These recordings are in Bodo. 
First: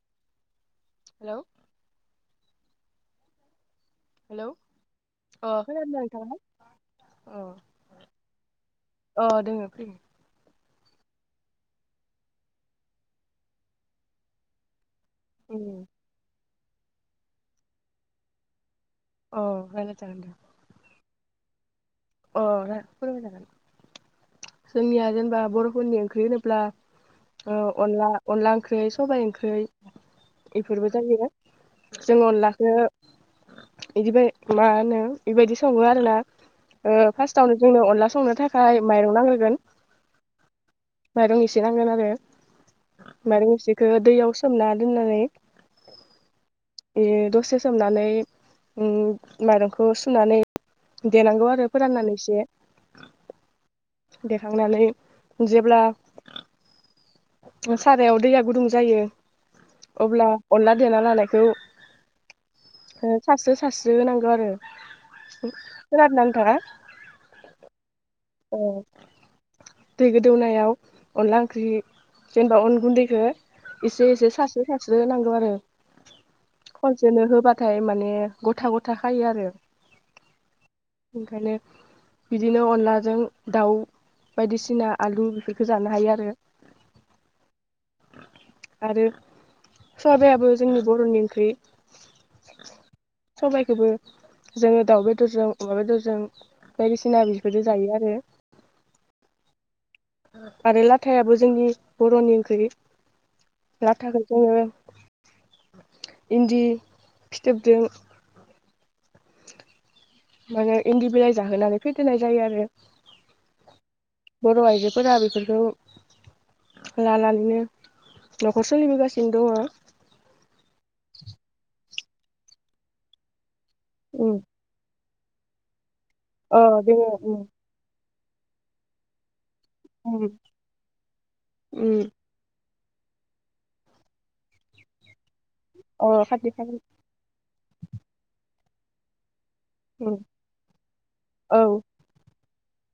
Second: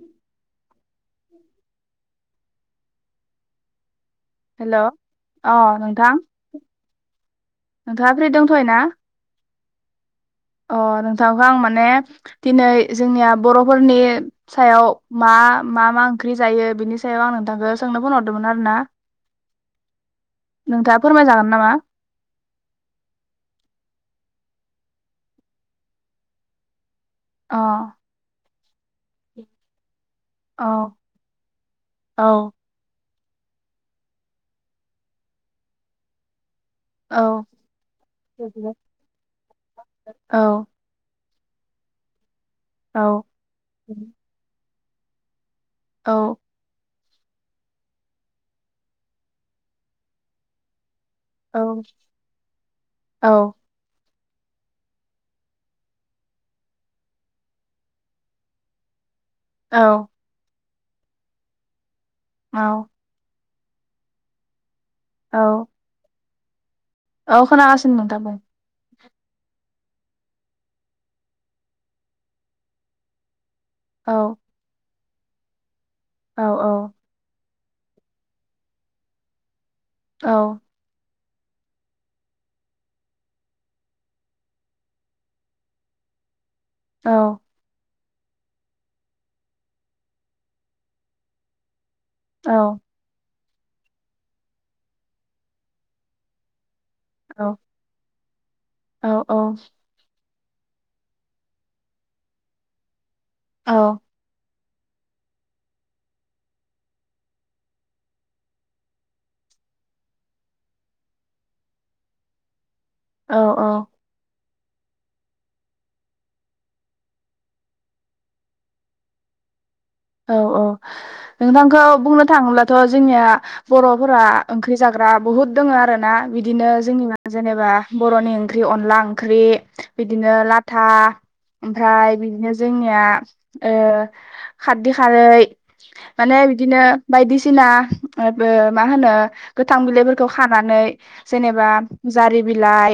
उ हेल' हेल' अ खोनादों ना नोंथां नोंथाङा? अ नोंथाङा फ्रि दंथ'य ना ए अ नोंथांखौ आं माने दिनै जोंनिया बर'फोरनि सायाव म उम म मा ओंख्रि जायो बिनि सायाव आं नोंथांखौ सोंनो फनहरदोंमोन आरो ना अहाल जागोन दा नोंथाङा फोरमाय जागोन नामा अ फोरमाय जागोन जोंनिया जेनेबा बर'फोरनि ओंख्रि होनोब्ला अ अला अलाां क्राइ सबायाइ ओंख्रि औ बेफोरबो जायो जों औ अनलाखौ बिदिबाय मा होनो बेबायदि सङो आरोना औ फार्स्टावनो जोंनो अनला संनो थाखाय माइरं नांहोगोन औ माइरं एसे नांगोन आरो औ मार मिसेखौो दैयाव सोमना न न बे औ दसे सोमनानै माइरंखौ सुनानै दनाांगव आरो फोराननानैसो देखांनानै जेब्ला सारायाव दैया गुदुं जायो औ अब्ला अनला देना लानायखौ औ सासे सास्रि होनांगौ आरो [unintelligible] औ खोनादोना नों फोरा औ खोनागासिनो नोंथां बुं ओ दै गोदौनायाव अनला ओंख्रि जेनेबा अन गुन्दैखो औ एसे एसे सास्रि सास्रि बो होनांगौ आरो औ खनसेनो होबा थाय माने गथा गथा खायो आरो औ ओंखायनो बिदिनो अनला जों दाउ बायदिसिना आलु बेफोरखो जानो हायो आरो औ आरो सबयाबो जोंनि बर'नि ओंख्रि औ सबायाइखोबो जोङो दाउ बेदरजों अमा बेदरजों बायदिसिना बेफोरदो जायो आर औ-औ औ आरो लाथायाबो जोंनि बर'नि ओंख्रि लाथा खो जोङो इन्दि फिथोबजों माने इन्दि बिलाइ जाहोनानै फेदेरनाय जायो आरो औ-औ बर' आइजोफोरा बेफोरखौ लानानैनो न'खर सोलिबोगासिनो दङ औ-औ नोंथांखौ बुंनो थाङोब्लाथ' जोंनिया बर'फोरा उम ओंख्रि जाग ग्रा बहुत दङ आ रोना अ बिदिनो जोंनि दोङो मा उम जेनेबा बर'नि ओंख्रि अनला ओंख्रि उम बिदिनो लाथा ओमफ्राय उम बिदिनो जोंनिया ओ खारदै खारै अ माने खाथि खाला बिदिनो बायदिसिना ओ बो मा होनो गोथां उम बिलाइफोरखौ खानानै औ जेनेबा जारि बिलाइ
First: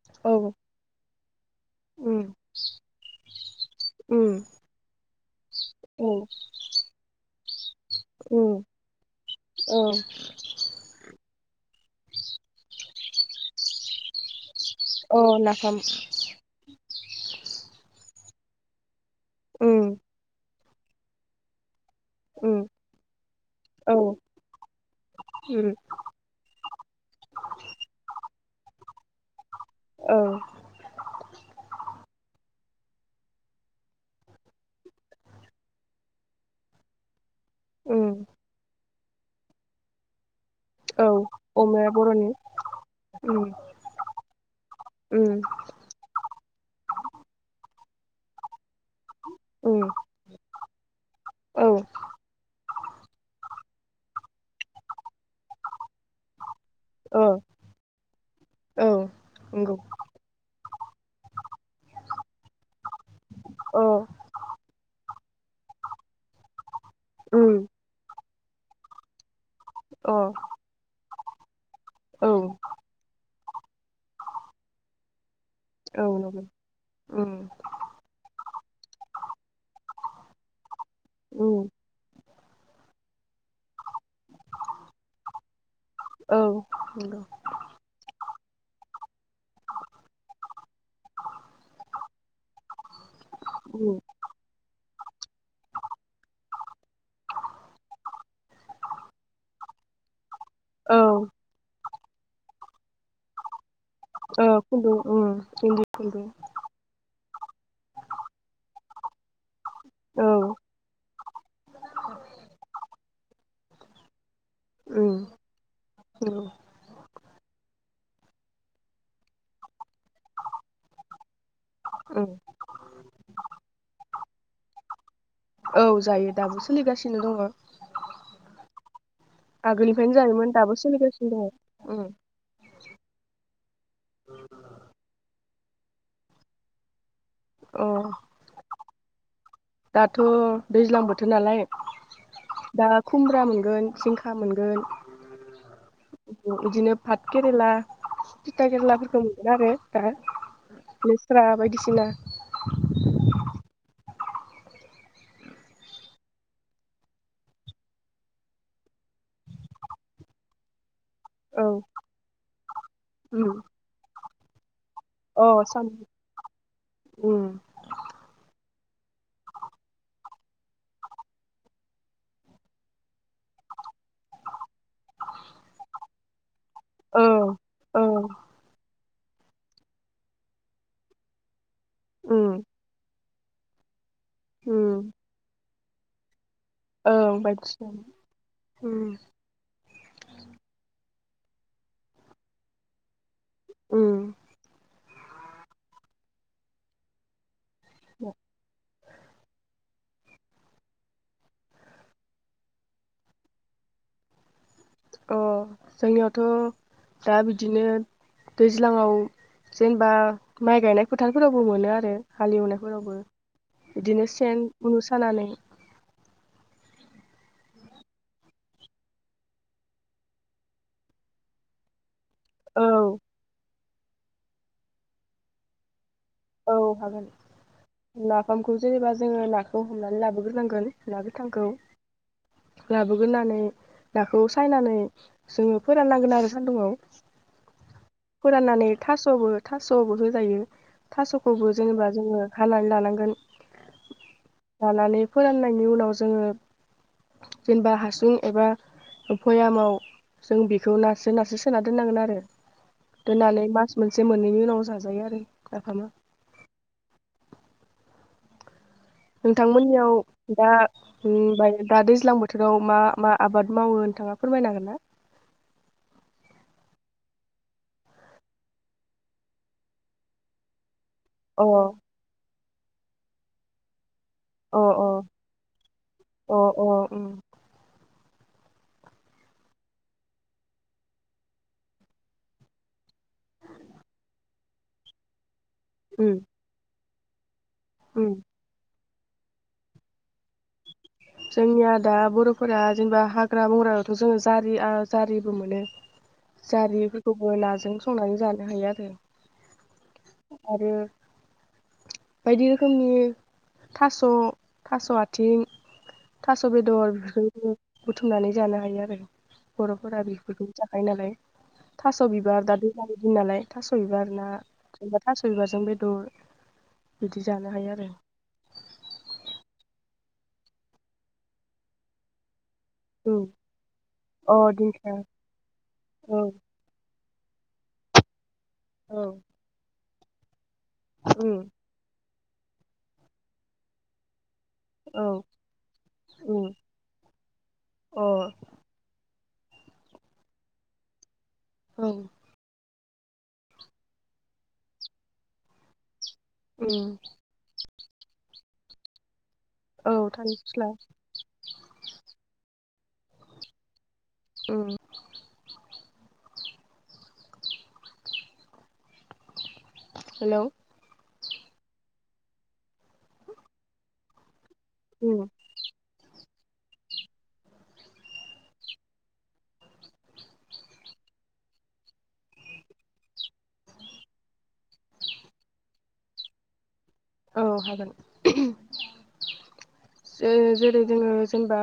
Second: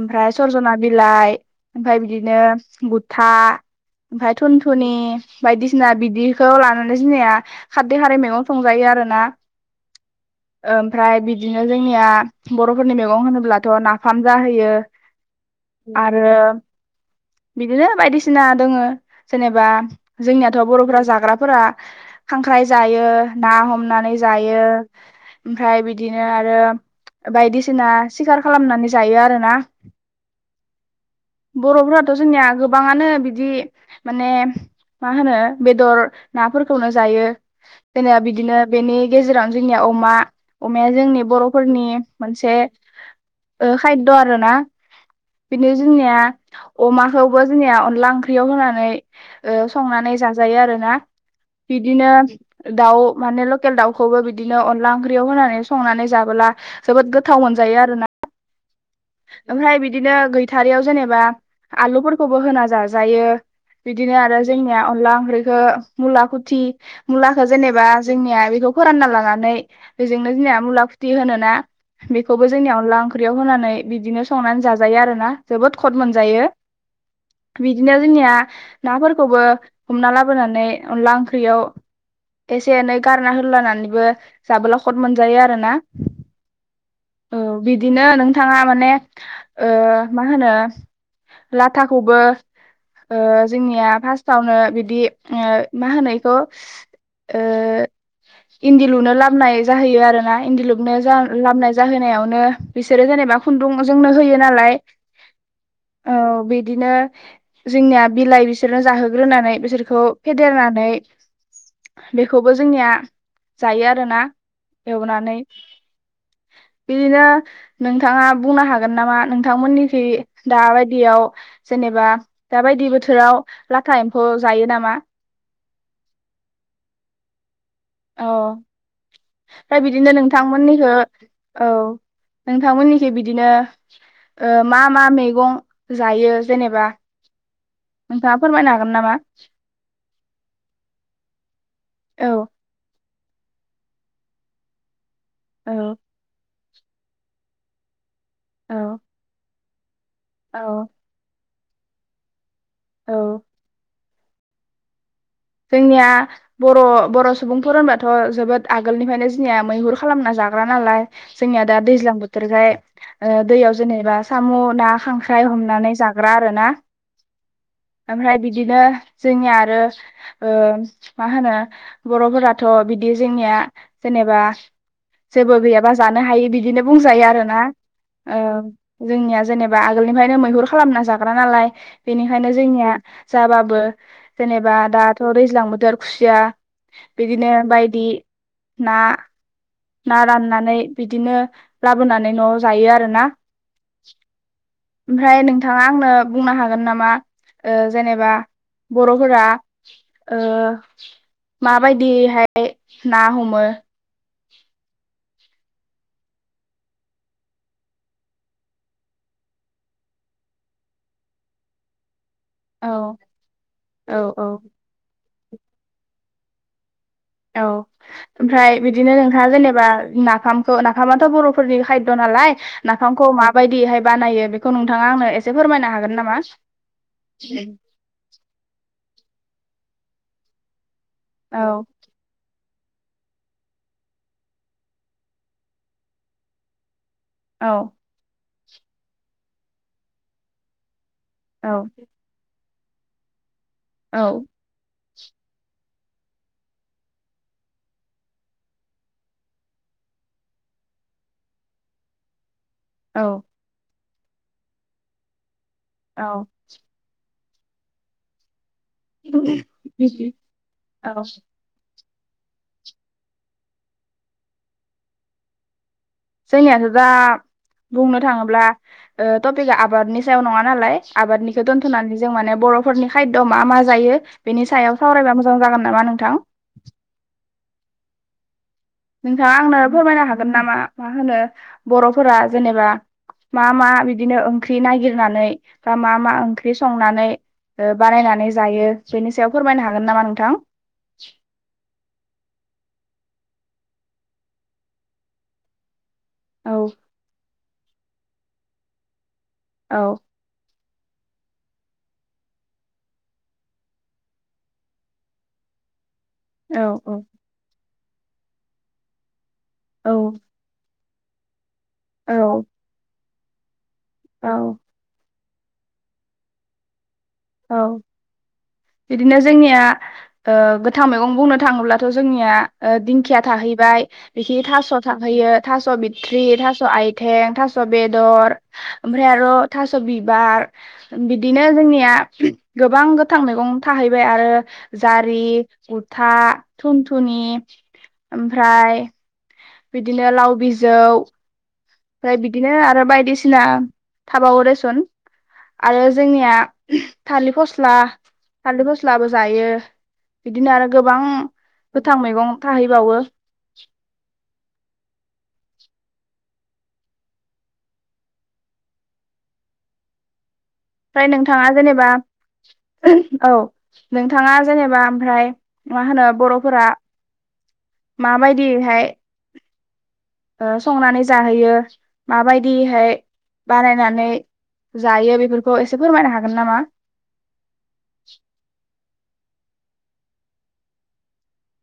ओमफ्राय औ सरजना बिलाइ ओमफ्राय उम बिदिनो बुथा उम ओमफ्राय थुनथुनि [unintelligible] सिना उम बिदिखौ लानानै सिनाया खारदै खारै मैगं उम संजायो आरोना औ ओमफ्राय बिदिनो जोंनिया बर' फोरनि मैगं होनोब्लाथ' नाफाम जाहोयो अ नाफाम आरो बिदिनो बायदिसिना दङो जेनेबा उम जोंनिया थ बर'फोरा जाग्राफोरा उम खांख्राइ जायो ना औ हमनानै जायो उम ओमफ्राय बिदिनो आरो बायदिसिना सिखार खालामनानै ज जायो आरो ना औ बर'फोराथ' जोंनिया गो गोबाङानो बिदि माने मा होनो बेदर नाफोरखौनो जायो [unintelligible] उम आ बिदिनो बेनि गेजेराव जोंनिया अमा अमाया औ जोंनि बर'फोरनि अमाया बर'नि मोनसे उम ओ खायद' आरो ना उम बिदिनो जोंनिया अमाखौबो जोंनिया लांख्रियाव होनानै फाय ओ उम संनानै दा जायो आरो ना औ बिनो दाउ माने लकेल दाउखौबो बिदिनो अनला ओंख्रियाव होनानै संनानै जाबोला जोबोद ओ गोथाव मोनजायो आरोना औ नंगौ ओमफ्राय बिदिनो गैथारैयाव जो जेनेबा आलुफोरखौबो होना जा ज जायो अ बिदिनो आरो जोंनिया अनला ओंख्रैखो मुलाखुथि मुलाखो उम जेनेबा जोंनिया बेखौ फोरानना लानानै अ बेजोंनो जोंनिया मुला खुथि होनोना औ बेखौबो जोंनिया अनला ओंख्रि बेयाव होनानै बिदिनो संनानै जाजायो आरो ना जोबोद कद औ मोनजायो नंगौ उम बिदिनो जोंनिया नाफोरखौबो हमना लाबोनानै अनला ओंख्रियाव उम एसे एनै गारना होलानानैबो। जाबोला खद मोनजायो आरोना औ नंगौ औ बिदिनो नोंथां। थांङा माने ओ मा होनो लाथाखौबो ओ जोंनिया उम फार्स्टावनो बिदि ओ मा होनायखौ ओ इन्दि लुनो लाबोननाय जाहैयो आरोना। इन्दि लुनो औ लामबोनाय। बिसोरो जेनेबा खुन दुं जोंनो होयो ओ नालाय खुन्दुं उम इन्दि खुन्दुं औ बिदिनो जोंनिया बिलाइ बिसोरनो जाहोग्रोनानै गिदिरखौ औ फेदेरनानै बेखौबो जोंनिया जाय आरो ना। उम एवनानै नंगौ बिदिनो नोंथांङा बुंनो हागोन नामा नोंथांमोननि खै दाबायदियाव जेनेबा उम दाबायदि बोथोराव लाथा फैज जायो नामा? औ जायो दाबो सोलिगासिनो दङ। औ ओमफ्राय बिदिनो आगोलनिफ्रायनो जायोमोन दाबो नोंथांमोननिखौ सोलिगासिनो दङ औ उम नोंथांमोननिथिं बिदिनो ओ मा मा मैगं जायो जेनेबा अ नोंथांङा फोरमायनो हागोन नामा? औ दाथ' दैज्लां बोथोर नालाय औ दा खुमब्रा मोनगोन जिंखा मोनगोन। औ बिदिनो पाट केेरेला थिथा औ खेरलाफोरखौ मोनगोन आरो। औ लेस्रा बायदि सिना। औ जोंनिया बर' बर' सुबुंफोर होनबाथ' जोबोद आगोलनिफ्रायनो जोंनिया मैहुर खालामना जाग्रा नालाय। जोंनिया औ दा दैज्लां बोथोरखाय ओ उम दैयाव जेनेबा साम' ना अ खांख्राइ साम हमनानै जाग्रा आर ना उम ओमफ्राय बिदिनो जोंनि आरो ओ मा होनो बर'फोराथ' बिदि जोंनिया जेनेबा जेबो गैयाबा जानो हायो बि बिदिनो औ बुंजायो आरोना। औ ओ जोंनिया जेनेबा आगोलनिफ्रायनो मैहुर खालामना जाग्रा नालाय। बेनिखायनो उम जोंनिया जाबाबो जेनेबा दा उम दैज्लां बोथोर खुसिया ओं बिदिनो बायदिसिना बायदि ना उम ना राननानै बिदिनो लाबोनानै न'आव जायो आरोना। उम ओमफ्राय नोंथाङा आंनो बुंनो हागोन नामा ओ जेनेबा बर'फोरा ओ माबायदिहाय ना हमो? अ जोंनियावथ' दा बिदिनो दैज्लाङाव जेनेबा माइ गायनाय फोथारफोरावबो मोनो आरो। औ हालेवनायफोरावबो औ बिदिनो औ सेन, सानानै औ ओमफ्राय बिदिनो नोंथाङा जेनेबा नाफामखौ नाफामाथ' बर'फोरनि खाय द नालाय औ नाफामखौ माबायदिहाय बानायो बेखौ नोंथाङा आंनो एसे फोरमायनो हागोन ना औ हागोन नाफामखौ जेनेबा जोङो ना खौ हमनानै लाबोग्रोनांगोन। ना गोथांखौ औ लाबोगोनानै नाखौ सायनानै जोङो फोराननांगोन आरो सान्दुंआव। औ फोराननानै थास'बो थास'बो होजायो। औ थास'खौबो जेनेबा जोङो खानानै लानांगोन। औ लानानै फोराननायनि उनाव जोङो जेनेबा हासुं एबा भयामाव जों बेखौ नारस्रो नारस्रो सोना दोननांगोन आरो। औ दोननानै मास मोनसे मोननैनि उनाव जाजायो आरो। नाफामा औ नोंथांमोननियाव दा औ [unintelligible] दा दैज्लां बोथोराव मा मा आबाद मावो नोंथाङा फोरमायनो हागोन ना? जोंनियासो दा बुंनो थाङोब्ला टपिकआ आबादनि सायाव नङा नालाय अ आबादनिखौ दोन्थ'नानै जों माने बरफ फोरनि खायद' मा मा जायो बेनि अ सायाव अ सावरायबा मोजां जागोन नामा नोंथां अ अ उम नोंथाङा आंनो फोरमायनो हागोन नामा मा होनो बर'फोरा जेनेबा मा मा बिदिनो ओंख्रि नागिरनानै बा मा मा उम ओंख्रि सङो संनानै उम बानायनानै जायो बेनि सायाव फोरमायनो हागोन नामा नोंथां जोंनिया दा बर'फोरा जेनेबा ह हाग्रा बंग्रायावथ' जोङो जारि जारिबो मोनो औ जारि बो नाजों संनानै जानो हायो आरो औ आरो बायदि रोखोमनि थास' थास' आथिं थास' औ बेदर बेफोरनो बुथुमनानै जानो हायो आरो औ बर'फोरा बेखौ [unintelligible] थास' औ बिबार दा बिदि नालाय थास' बिबार ना औ थास' बिबारजों बेदर बिदि जानो औ हायो आरो बिदिनो जोंनिया गोथां मैगं बुंनो थाङोब्लाथ' जोंनिया दिंखिया उम थाहैबाय अ बिखिनि थास' दिंखिया थाहैयो थास' औ बिथट्रि थास' आइथ थें थास' बेदर औ ओमफ्राय आरो थास' थास' बिबार बिदिनो जोंनिया गोबां गोथां मैगं थाहैबाय आरो औ जारि उथा उम थुनथुनि अ ओमफ्राय बिदिनो लाव बिजौ औ बिदिनो आरो बायदिसिना थाबावो देसुन आरो जोंनिया उम थालिर फस्ला थालिर फस्लाबो जायो औ थालिर बिदिनो फस्ला आरो गोबां गोथां मैगं थाहैबाय [inaudible] ओम। हेलौ। फ्राय नोंथाङा जेनेबा औ नोंथाङा। जेनेबा आमफ्राय मा होनो बर'। फोरा माबायदिहाय। ओ संनानै जाहोयो माबायदिहाय बानायनानै जायो बेफोरखौ एसे फोरमायनो हागोन नामा? औ हागोन। ओ जेरै जोङो जेनेबा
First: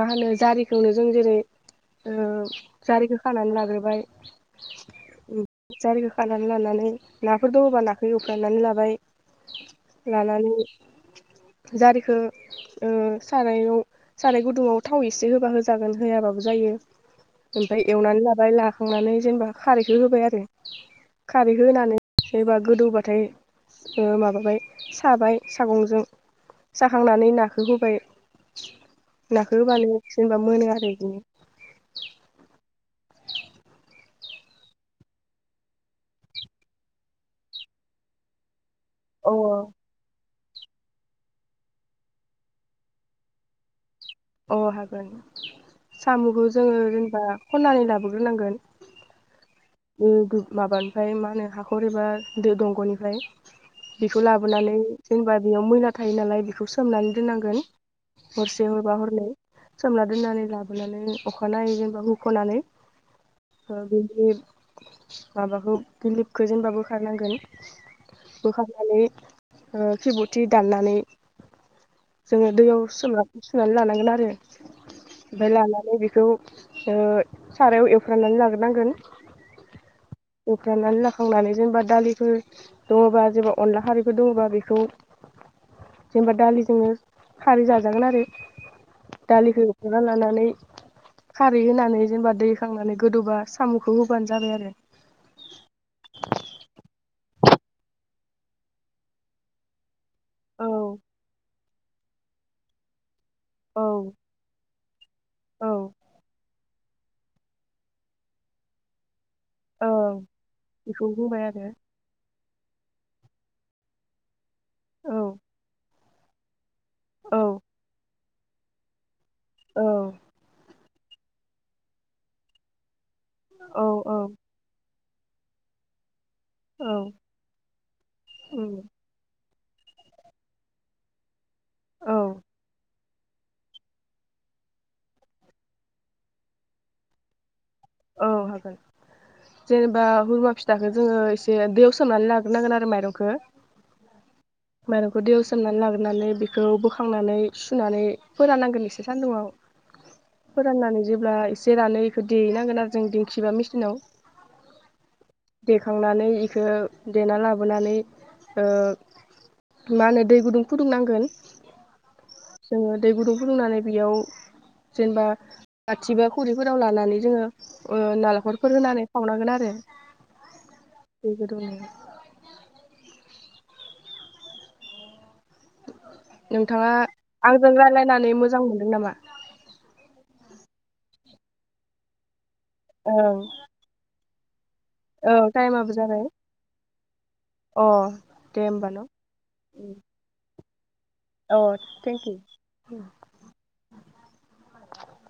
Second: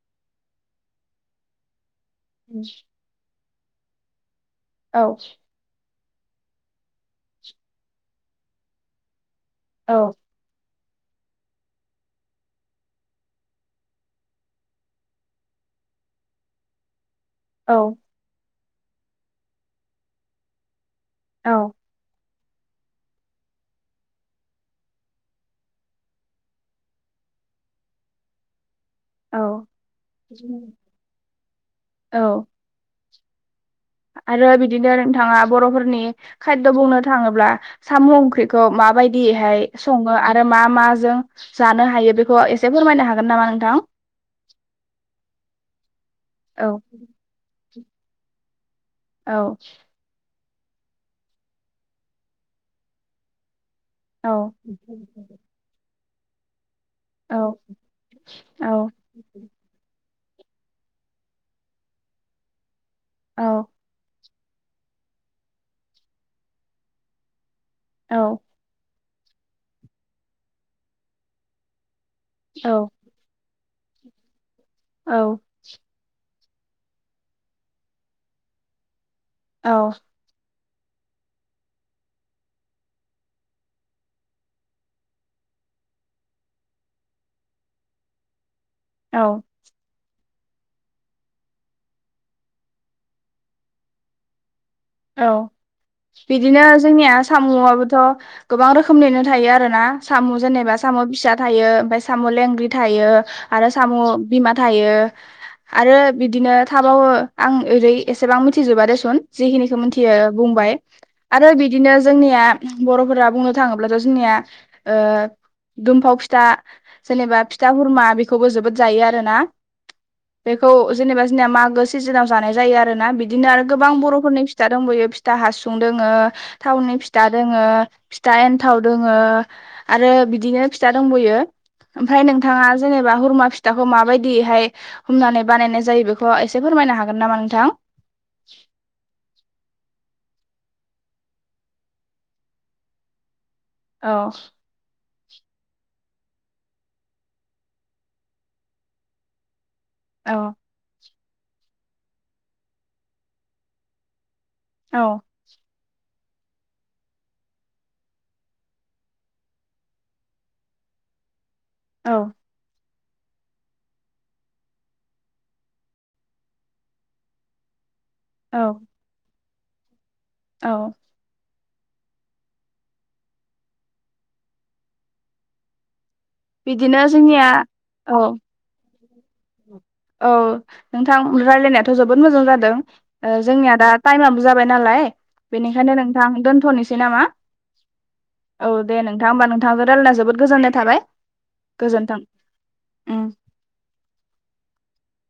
मा होनो जारिखौनो जों जेरै। जारिखो। खानानै लाग्रोबाय। औ ओ जारि नानै लानानै नाफोर दङबा नाखौ एवफ्रामनानै लाबाय। औ लानानै। जारिखो सारायाव साराइ गुदुङाव थाव एसे होबा होजागोन होआबाबो जायो। औ ओमफ्राय एवनानै लाबाय ला खांनानै जेनेबा खारैखौ होबाय आरो। खारै औ होनानै। एबाबा गोदौबाथाय। ओ माबाबाय साबाय सागंजों साखांनानै नाखौ होबाय। नाखौ औ होबानो जेनेबा मोनो आरो बिदिनो। औ आरो बिदिनो नोंथाङा बर'फोरनि खायद' बुंनो थाङोब्ला साम' ओंख्रि। खौ औ माबायदिहाय सङो आ मा माजों जानो हायो बेखौ एसे फोरमायनो हागोन नामा नोंथां। औ हागोन। साम'खौ जोङो औ जेनेबा। खन्नानै लाबोग्रोनांगोन। औ। ओ बे माबानिफ्राय मा होनो हाखर एबा दंग'निफ्राय। बेखौ औ लाबोनानै जेनबा बेयाव मैला थायो नालाय बेखौ सोमनानै औ दोननांगोन हरसे औ हरबा हरनै सोमना [inaudible] लाबोनानै अखानायै जेनबा हुख'नानै औ ओ [inaudible] माबाखौ गिलिबखौ जेनबा बोखारनांगोन बोखारनानै ख्रिबुथि दाननानै जोङो औ दैया [unintelligible] [inaudible] लानांगोन आरो औ बे लानानै बिखौ सारायाव एवफ्रामनानै लाग्रोनांगोन औ एवफ्रामनानै लाखांनानै जेनेबा दालिफोर दङबा जेनेबा अनला खारैफोर दङबा बेखौ जेनेबा दालिजोंनो खारै जाजागोन आरो। औ दालिखौ होख'ना लानानै खारै होनानै जेनेबा दैखांनानै गोदौबा साम'खौ होबानो जाबाय आरो। औ बिदिनो जोंनिया साम'आबोथ' गोबां रोखोमनिनो थायो आरोना साम' औ जेनेबा साम' फिसा थायो ओमफ्राय साम' लेंग्रि थायो आरो साम' औ बिमा थायो औ आरो बिदिनो आं ओरै एसेबां मिथिजोबा देसुन जि मिथियो ओं बुंबाय बेखौ बुंबाय आरो बिदिनो जोंनिया बर'फोरा बुंनो थाङोब्लाथ' जोंनिया ओ औ दुमफाव फिथा औ जेनेबा फिथा हुरमा बि खौबो जोबोद जायो आरो ना औ बेखौ जेनेबा जोंनिया मागो सिजोनाव जानाय जायो आरो ना बि बिदिनो आरो औ गोबां औ बर'फोरनि दंबोयो फिथा हासुं दोङो औ थावनि फिथा दोङो फिथा एन्थाव उम दोङो आरो बिदिनो फिथा दंबयो औ ओमफ्राय नोंथाङा जेनेबा हुरमा फिथाखौ माबायदिहाय हमनानै बानायनाय जायो बेखौ एसे फोरमायनो हागोन नामा नोंथां? औ हागोन जेनेबा हुरमा फिथाखौ जोङो एसे दैयाव सोमनानै लाग्रोनांगोन आरो माइरंखौ औ मायरंखौ दैयाव सोमनानै लाग्रोनानै बेखौ बोखांनानै सुनानै फोरानांगोन एसे सान्दुुंआव औ फोरान नानै जेब्ला एसे रानो बेखौ देहैनांगोन आरो जों दिंखिबा मेसिनाव औ देखांनानै ईखौ देना लाबोनानै ओ मा होनो दै गुदुं फुदुं नांगोन औ जोङो दै गुदुं फुदुंनानै बेयाव जेनेबा आथि बा खरिफोराव लानानै जोङो औ नालेंखरफोर होनानै खावनांगोन आरो ए औ। दनिया। नोंथाङा बिदिनो जोंनिया आंजों औ रायज्लायनानै मोजां मोनदों नामा औ नोंथां रायजलायनायाथ' जोबोद मोजां जाद जों ओं ओ जोंनिया दा ताइमा नालाय औ टाइमाबो बेनिखायनो जाबाय नोंथां दोन्थ'नोसै नामा अ औ होमबा दे न' नोंथां ओमबा नोंथांजों रायज्लायना जोबोद गोजोननाय थाबाय अ गोजोन्थों थेंक इउ। उम